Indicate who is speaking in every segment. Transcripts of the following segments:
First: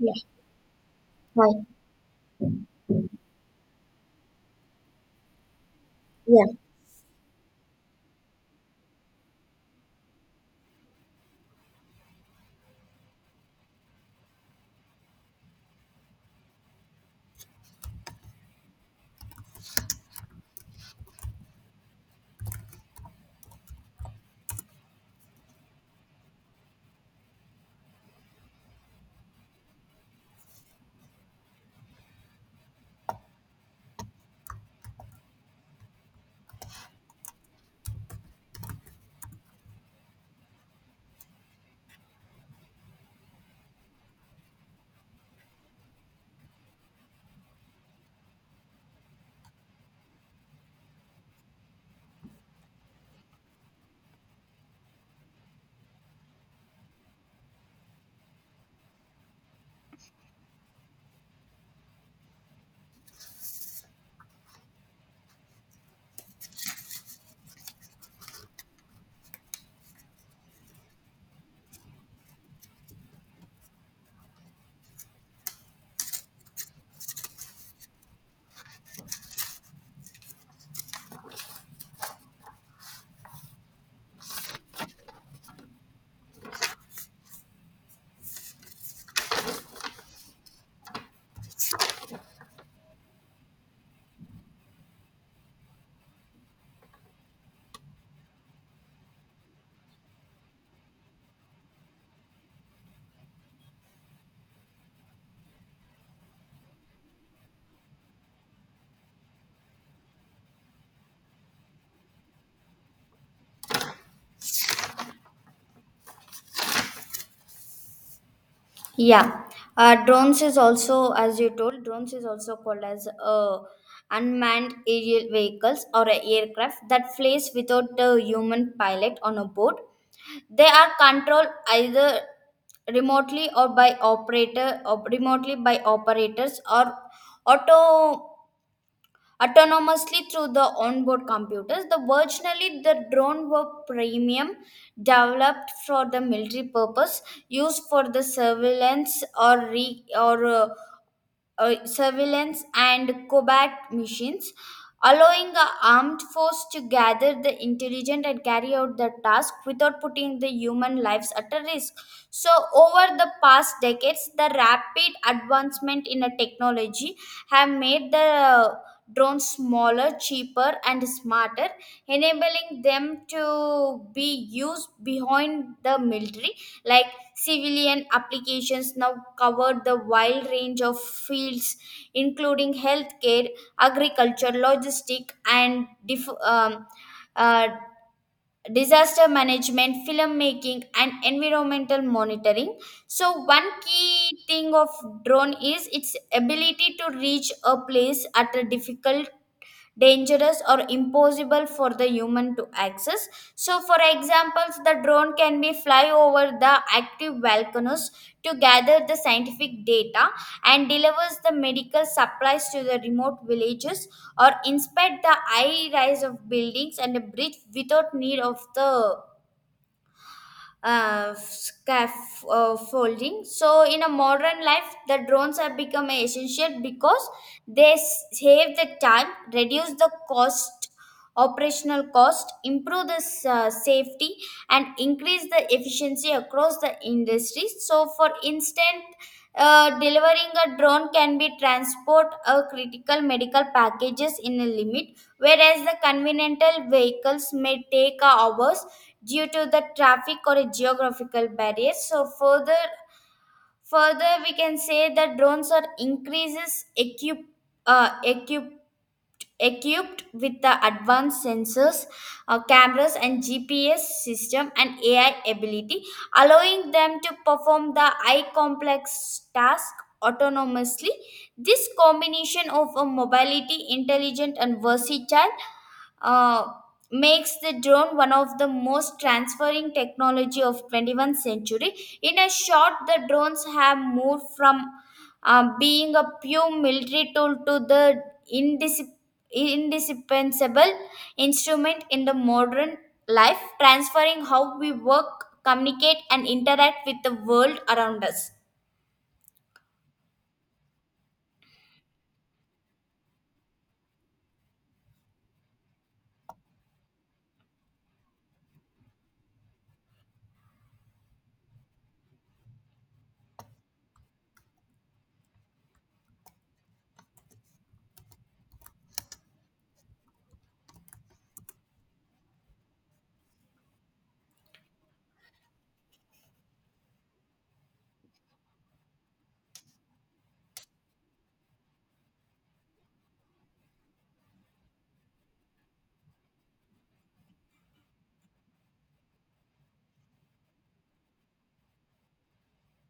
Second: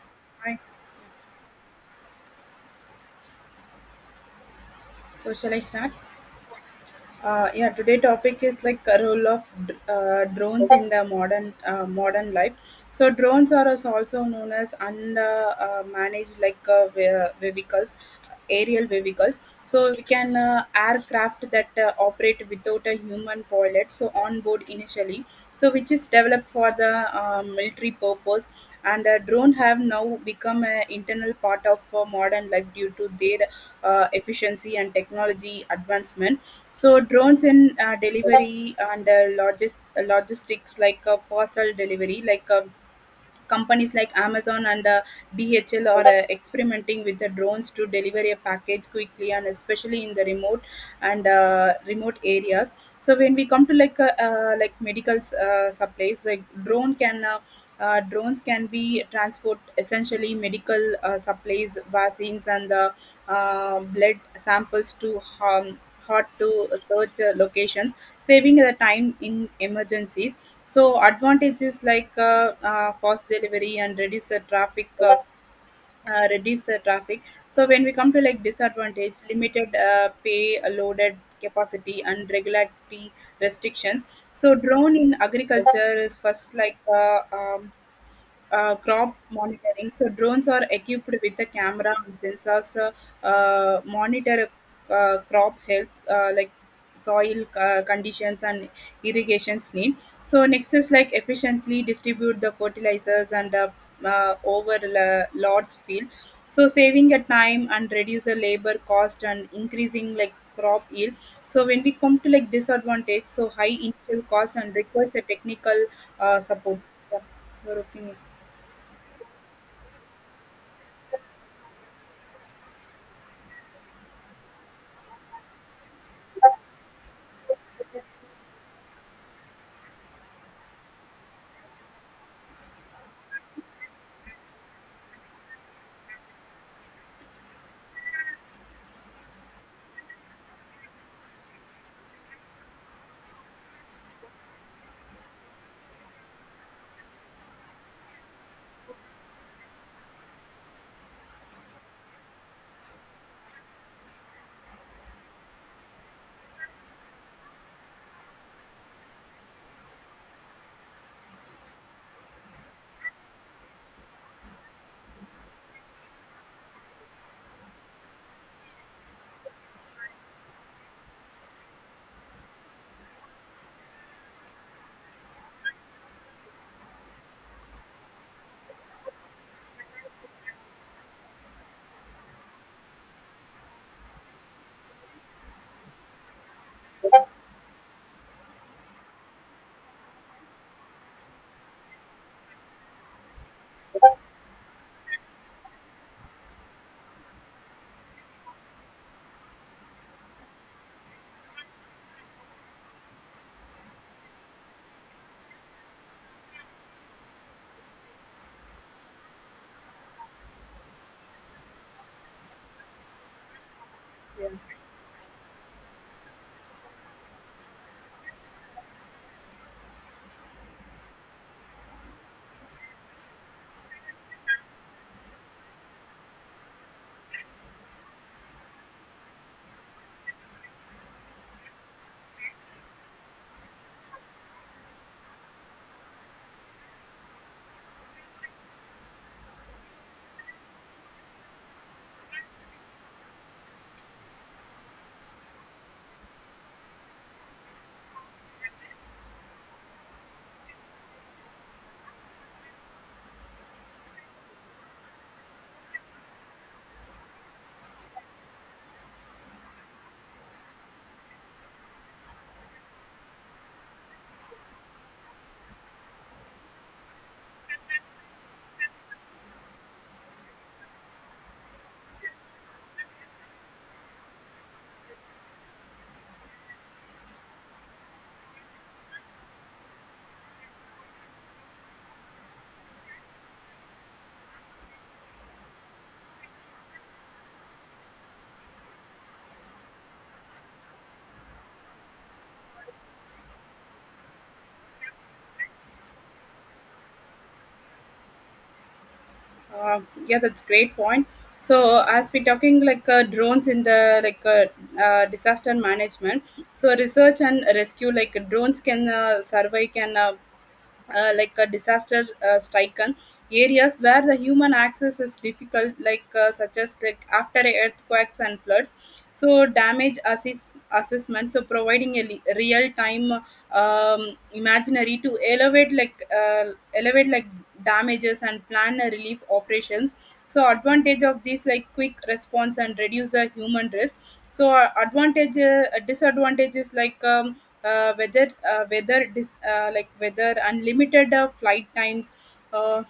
Speaker 1: Yeah,
Speaker 2: Hi.
Speaker 1: hi.
Speaker 2: So shall I start?
Speaker 1: Yeah,
Speaker 2: Yeah. Today topic is like a role of drones in the modern life. So drones are also known as unmanaged managed like vehicles, aerial vehicles. So we can aircraft that operate without a human pilot. So onboard initiative actually so which is developed for the military purpose and drone have now become an internal part of modern life due to their efficiency and technology advancement. So drones in delivery and logistics, like parcel delivery, like companies like Amazon and DHL are experimenting with the drones to deliver a package quickly, and especially in the remote and remote areas. So when we come to like medical supplies, like drones can be transport essentially medical supplies, vaccines, and the blood samples to harm hot to search locations, saving the time in emergencies. So advantages like fast delivery and reduce the traffic. So when we come to like disadvantage, limited pay, loaded capacity, and regulatory restrictions. So drone in agriculture is first like crop monitoring. So drones are equipped with a camera and sensors monitor crop health, like soil conditions and irrigation need. So next is like efficiently distribute the fertilizers and lots field. So saving a time and reduce the labor cost and increasing like crop yield. So when we come to like disadvantage, so high initial cost and requires a technical support. Yeah, your opinion.
Speaker 1: yeah. Drones is also, as you told, drones is also called as unmanned aerial vehicles or a aircraft that flies without a human pilot on a board. They are controlled either remotely or by operator, or remotely by operators or auto autonomously through the onboard computers. The originally the drone were premium developed for the military purpose, used for the surveillance or surveillance and combat missions, allowing a armed force to gather the intelligence and carry out the task without putting the human lives at a risk. So, over the past decades, the rapid advancement in a technology have made the drones smaller, cheaper, and smarter, enabling them to be used behind the military, like civilian applications now cover the wide range of fields, including healthcare, agriculture, logistic, and uh, disaster management, filmmaking, and environmental monitoring. So, one key thing of drone is its ability to reach a place at a difficult dangerous or impossible for the human to access. So, for examples, the drone can be fly over the active volcanoes to gather the scientific data and delivers the medical supplies to the remote villages
Speaker 2: Yeah,
Speaker 1: or inspect the high rise of buildings and a bridge without need of the scaffolding. So, in a modern life, the drones have become essential because save the time, reduce the cost, operational cost, improve the safety, and increase the efficiency across the industry. So, for instance, delivering a drone can be transport a critical medical packages in a limit, whereas the conventional vehicles may take hours due to the traffic or a geographical barriers. So further we can say that drones are increases uh, equip equipped with the advanced sensors, cameras, and GPS system and AI ability, allowing them to perform the high complex task autonomously. This combination of a mobility, intelligent, and versatile uh, makes the drone one of the most transferring technology of 21st century. In a short, the drones have moved from being a pure military tool to the indisciplined indispensable instrument in the modern life, transferring how we work, communicate, and interact with the world around us.
Speaker 2: uh, yeah, that's great point. So as we're talking like drones in the like disaster management, so research and rescue, like drones can survey can like a disaster stricken areas where the human access is difficult, like such as like after earthquakes and floods. So damage assessment, so providing a real time imaginary to elevate like damages and plan a relief operations. So advantage of this like quick response and reduce the human risk. So advantage disadvantage is like whether whether this like whether unlimited flight times. uh,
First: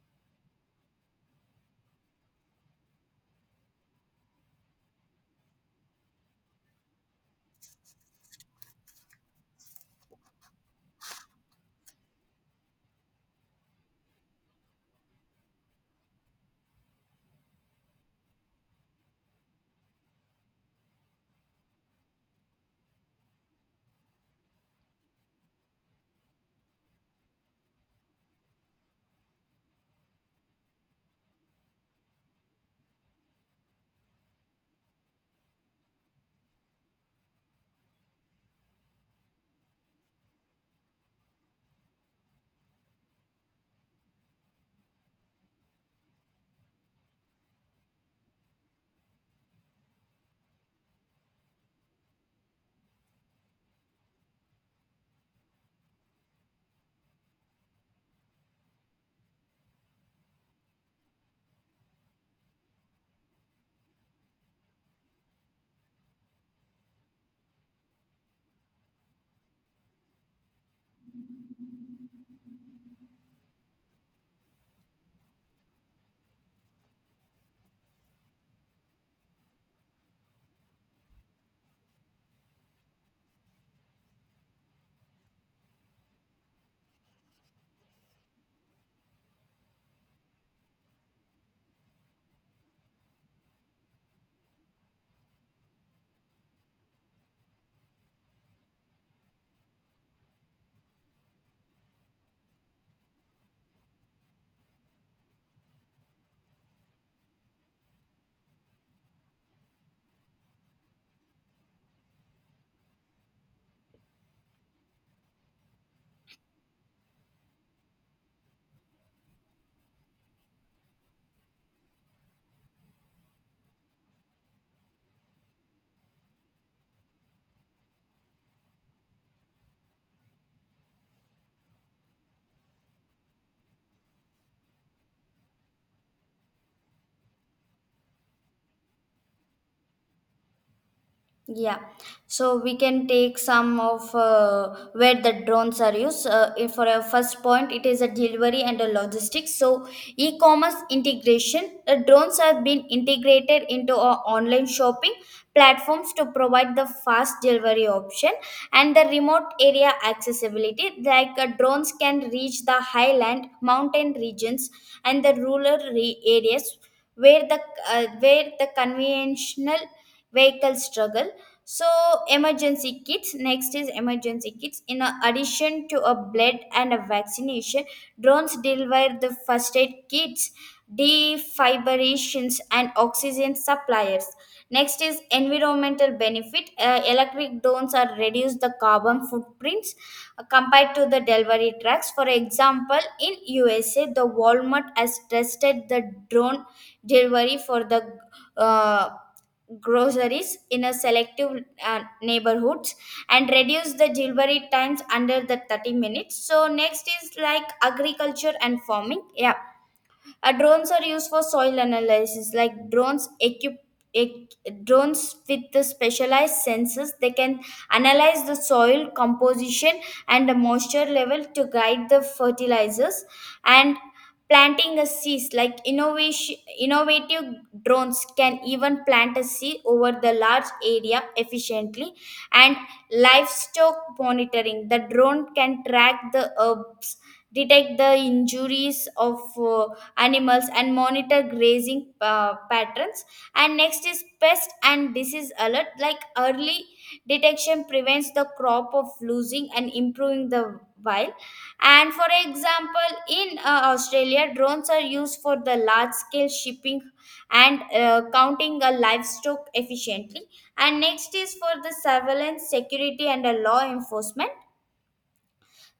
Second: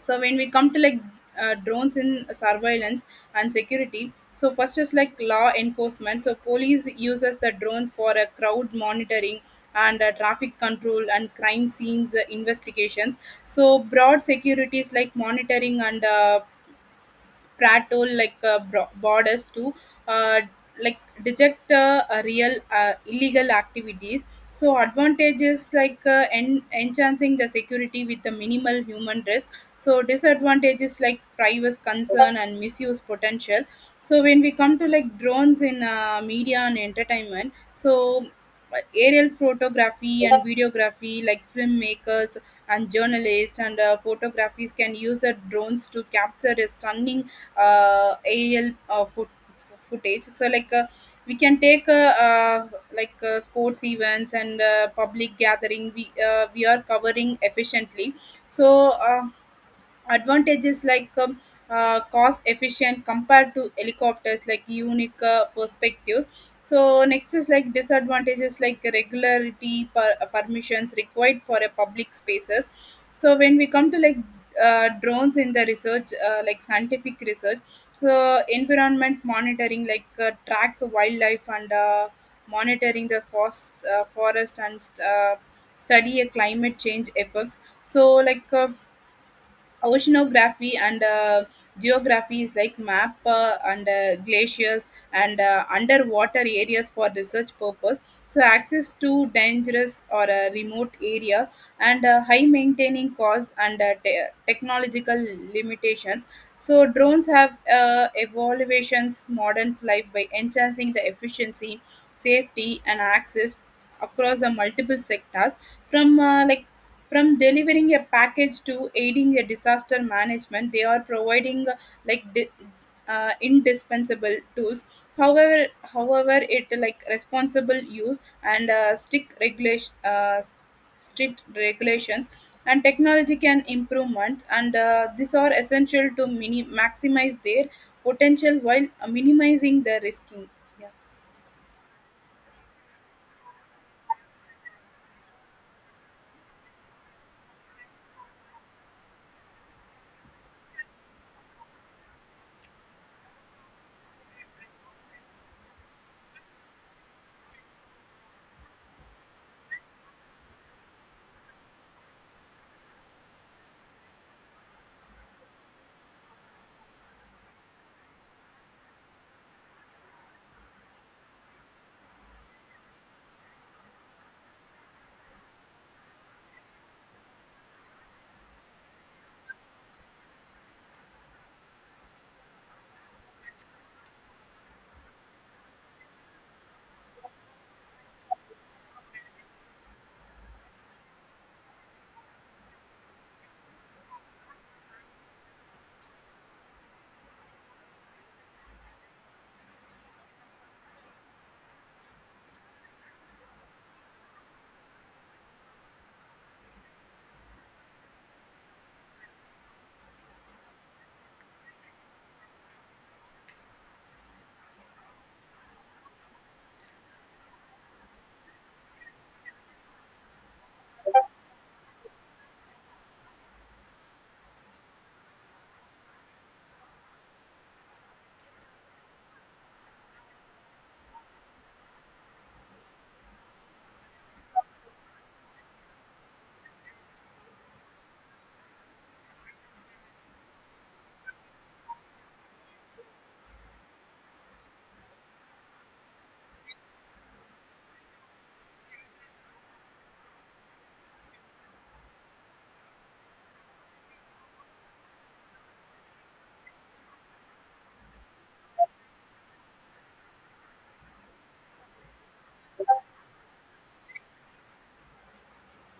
Speaker 2: so when we come to like drones in surveillance and security, so first is like law enforcement, so police uses the drone for a crowd monitoring and traffic control and crime scenes investigations. So broad security is like monitoring and prattle like borders to uh, like detect a real illegal activities. So advantages like enhancing the security with the minimal human risk, so disadvantages like privacy concern and misuse potential. So when we come to like drones in media and entertainment, so aerial photography and videography, like filmmakers and journalists and photographers can use the drones to capture a stunning uh, al uh, foot, footage. So like we can take like sports events and public gathering. We we are covering efficiently. So, advantages like cost efficient compared to helicopters, like unique perspectives. So next is like disadvantages, like regularity permissions required for a public spaces. So when we come to like drones in the research, like scientific research. So environment monitoring, like track wildlife and monitoring the forest and study a climate change effects. So like oceanography and geography is like map and glaciers and underwater areas for research purpose. So access to dangerous or remote areas, and high maintaining costs and technological limitations. So drones have evaluations modern life by enhancing the efficiency, safety, and access across the multiple sectors, from from delivering a package to aiding a disaster management. They are providing like di- indispensable tools. However however it like responsible use and strict regulations and technology can improvement, and these are essential to maximize their potential while minimizing the risking. Yeah.
Speaker 1: Yeah, so we can take some of where the drones are used. If for a first point, it is a delivery and a logistics. So, e-commerce integration. The drones have been integrated into our online shopping platforms to provide the fast delivery option and the remote area accessibility. Like drones can reach the highland, mountain regions, and the areas where the where the conventional vehicle struggle. So emergency kits, next is emergency kits. In addition to a blood and a vaccination, drones deliver the first aid kits, defibrillations, and oxygen suppliers. Next is environmental benefit. Electric drones are reduce the carbon footprints compared to the delivery trucks. For example, in USA, the Walmart has tested the drone delivery for the uh, groceries in a selective neighborhoods and reduce the delivery times under the 30 minutes. So next is like agriculture and farming. Yeah, drones are used for soil analysis, like drones equipped. Drones with the specialized sensors, they can analyze the soil composition and the moisture level to guide the fertilizers and planting a seed. Like innovation innovative drones can even plant a seed over the large area efficiently. And livestock monitoring, the drone can track the herbs, detect the injuries of uh, animals and monitor grazing patterns. And next is pest and disease alert, like early detection prevents the crop of losing and improving the wild. And for example, in Australia, drones are used for the large scale shipping and counting a livestock efficiently. And next is for the surveillance, security, and a law enforcement.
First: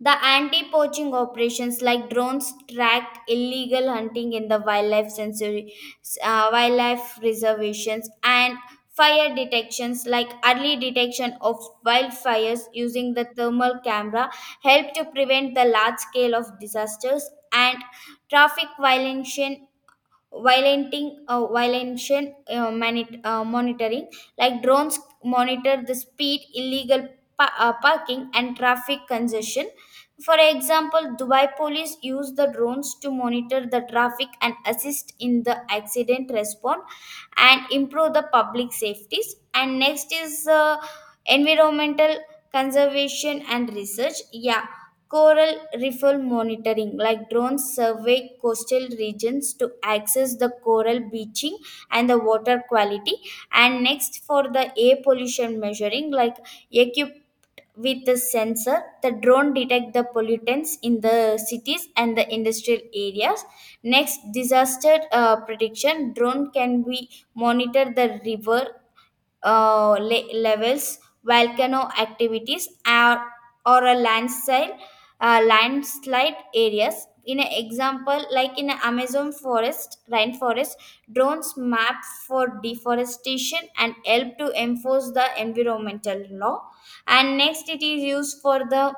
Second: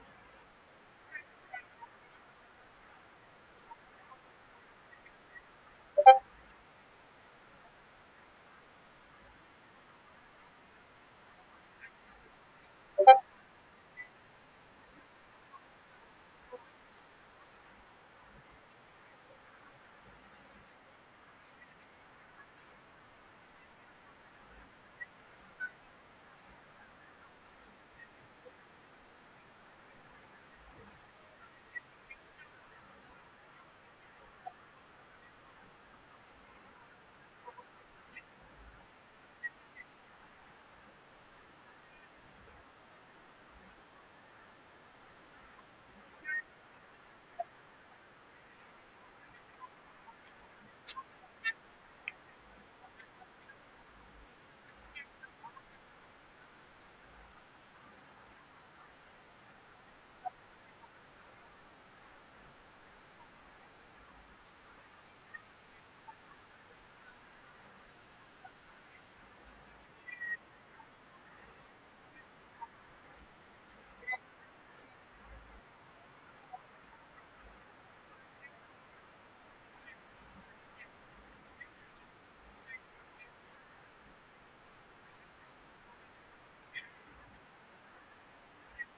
Speaker 1: The anti poaching operations, like drones tracked illegal hunting in the wildlife sensory, wildlife reservations, and fire detections, like early detection of wildfires using the thermal camera help to prevent the large scale of disasters. And traffic violation monitoring, like drones monitor the speed illegal parking and traffic congestion. For example, Dubai police use the drones to monitor the traffic and assist in the accident response and improve the public safeties. And next is environmental conservation and research. Yeah, coral reef monitoring, like drones, survey coastal regions to access the coral beaching and the water quality. And next, for the air pollution measuring, like equipped with the sensor, the drone detect the pollutants in the cities and the industrial areas. Next, disaster prediction, drone can be monitor the river levels, volcano activities, or a landslide areas. In an example, like in a Amazon forest, rainforest, drones map for deforestation and help to enforce the environmental law. And next, it is used for the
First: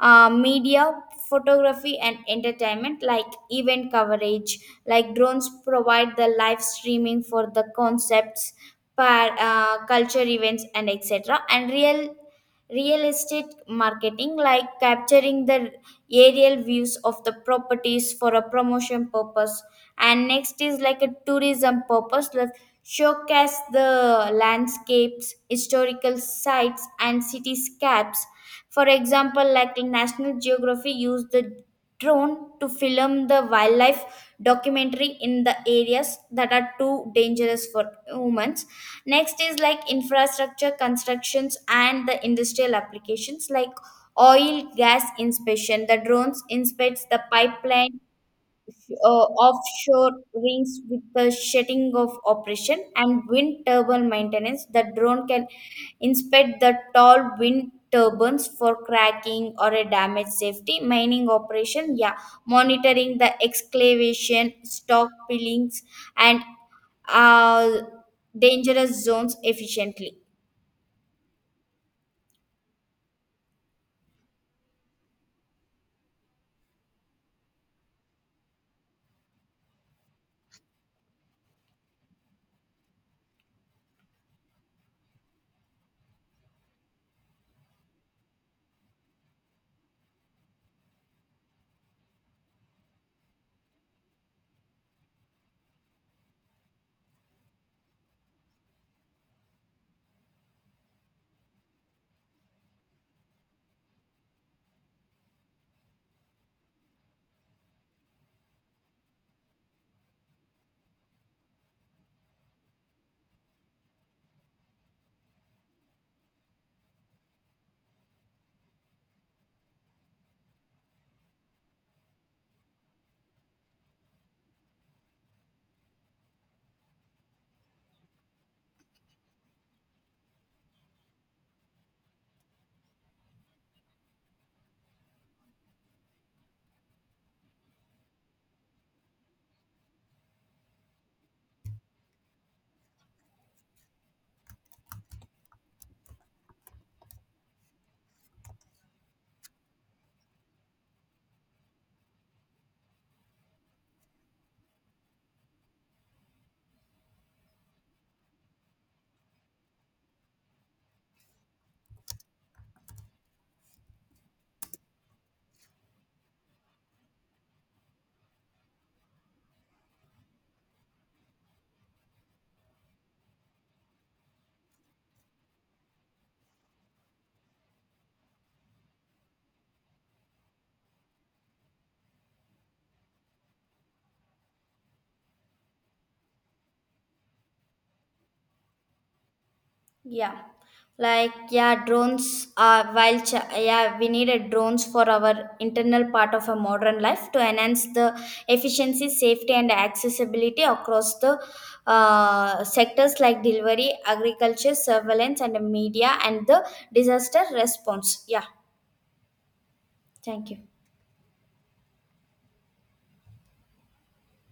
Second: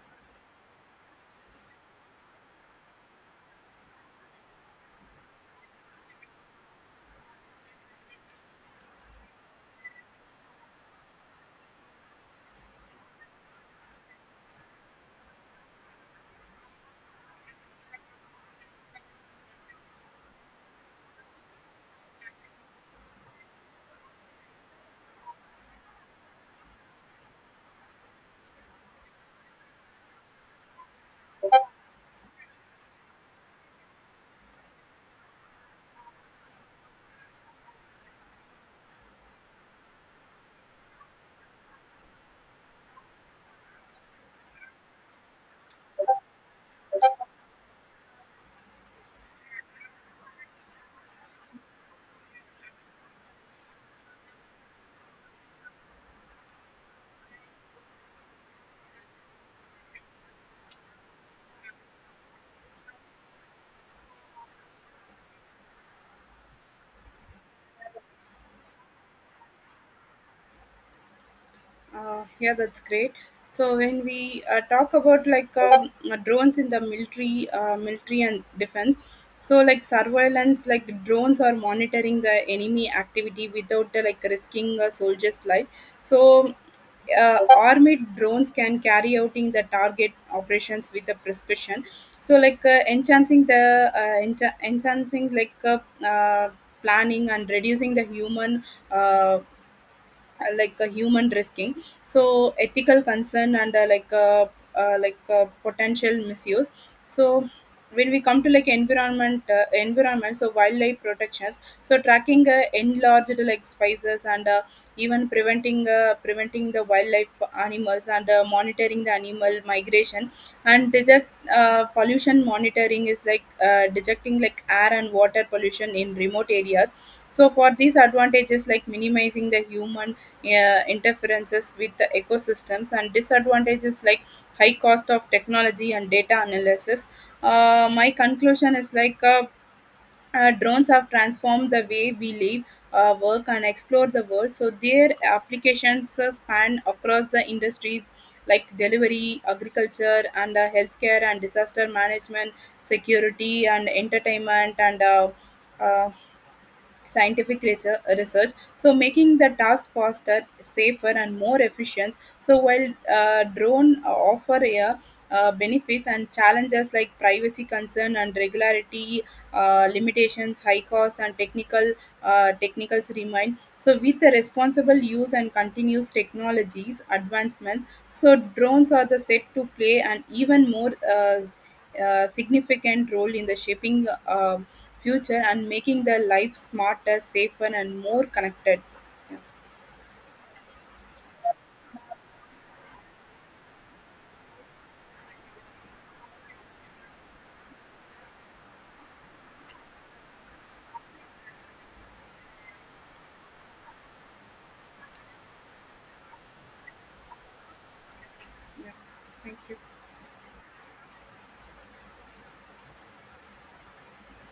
Speaker 1: media, photography, and entertainment, like event coverage. Like drones provide the live streaming for the concepts, culture events, and etc. And real estate marketing, like capturing the aerial views of the properties for a promotion purpose. And next is like a tourism purpose, like showcase the landscapes, historical sites, and cityscapes. For example, like in National Geography, use the drone to film the wildlife documentary in the areas that are too dangerous for humans. Next is like infrastructure constructions and the industrial applications, like oil gas inspection. The drones inspects the pipeline, offshore rings with the shedding of operation, and wind turbine maintenance. The drone can inspect the tall wind turbines for cracking or a damage safety mining operation. Yeah, monitoring the excavation stock pillings and uh, dangerous zones efficiently.
Speaker 2: Yeah, that's great. So when we talk about like drones in the military, military and defense, so like surveillance, like drones are monitoring the enemy activity without like risking a soldier's life. So armored drones can carry out in the target operations with a prescription. So like enhancing like uh, planning and reducing the human. Uh, like a human risking. So ethical concern and potential misuse. So when we come to like environment, so wildlife protections, so tracking enlarged like spices and even preventing preventing the wildlife animals and monitoring the animal migration and detect pollution monitoring is like detecting like air and water pollution in remote areas. So for these advantages like minimizing the human interferences with the ecosystems, and disadvantages like high cost of technology and data analysis. My conclusion is like drones have transformed the way we live, work, and explore the world. So their applications span across the industries like delivery, agriculture, and healthcare and disaster management, security and entertainment, and uh, scientific research, so making the task faster, safer, and more efficient. So while drone offer a benefits and challenges, like privacy concern and regularity limitations, high costs and technical technicals remain. So with the responsible use and continuous technologies advancement, so drones are the set to play an even more a significant role in the shaping future and making the life smarter, safer, and more connected. Yeah,
Speaker 1: Yeah, like yeah, drones are yeah we needed drones for our internal part of a modern life to enhance the efficiency, safety, and accessibility across the sectors like delivery, agriculture, surveillance, and media, and the disaster response. Yeah,
Speaker 2: yeah. Thank you.
Speaker 1: thank you.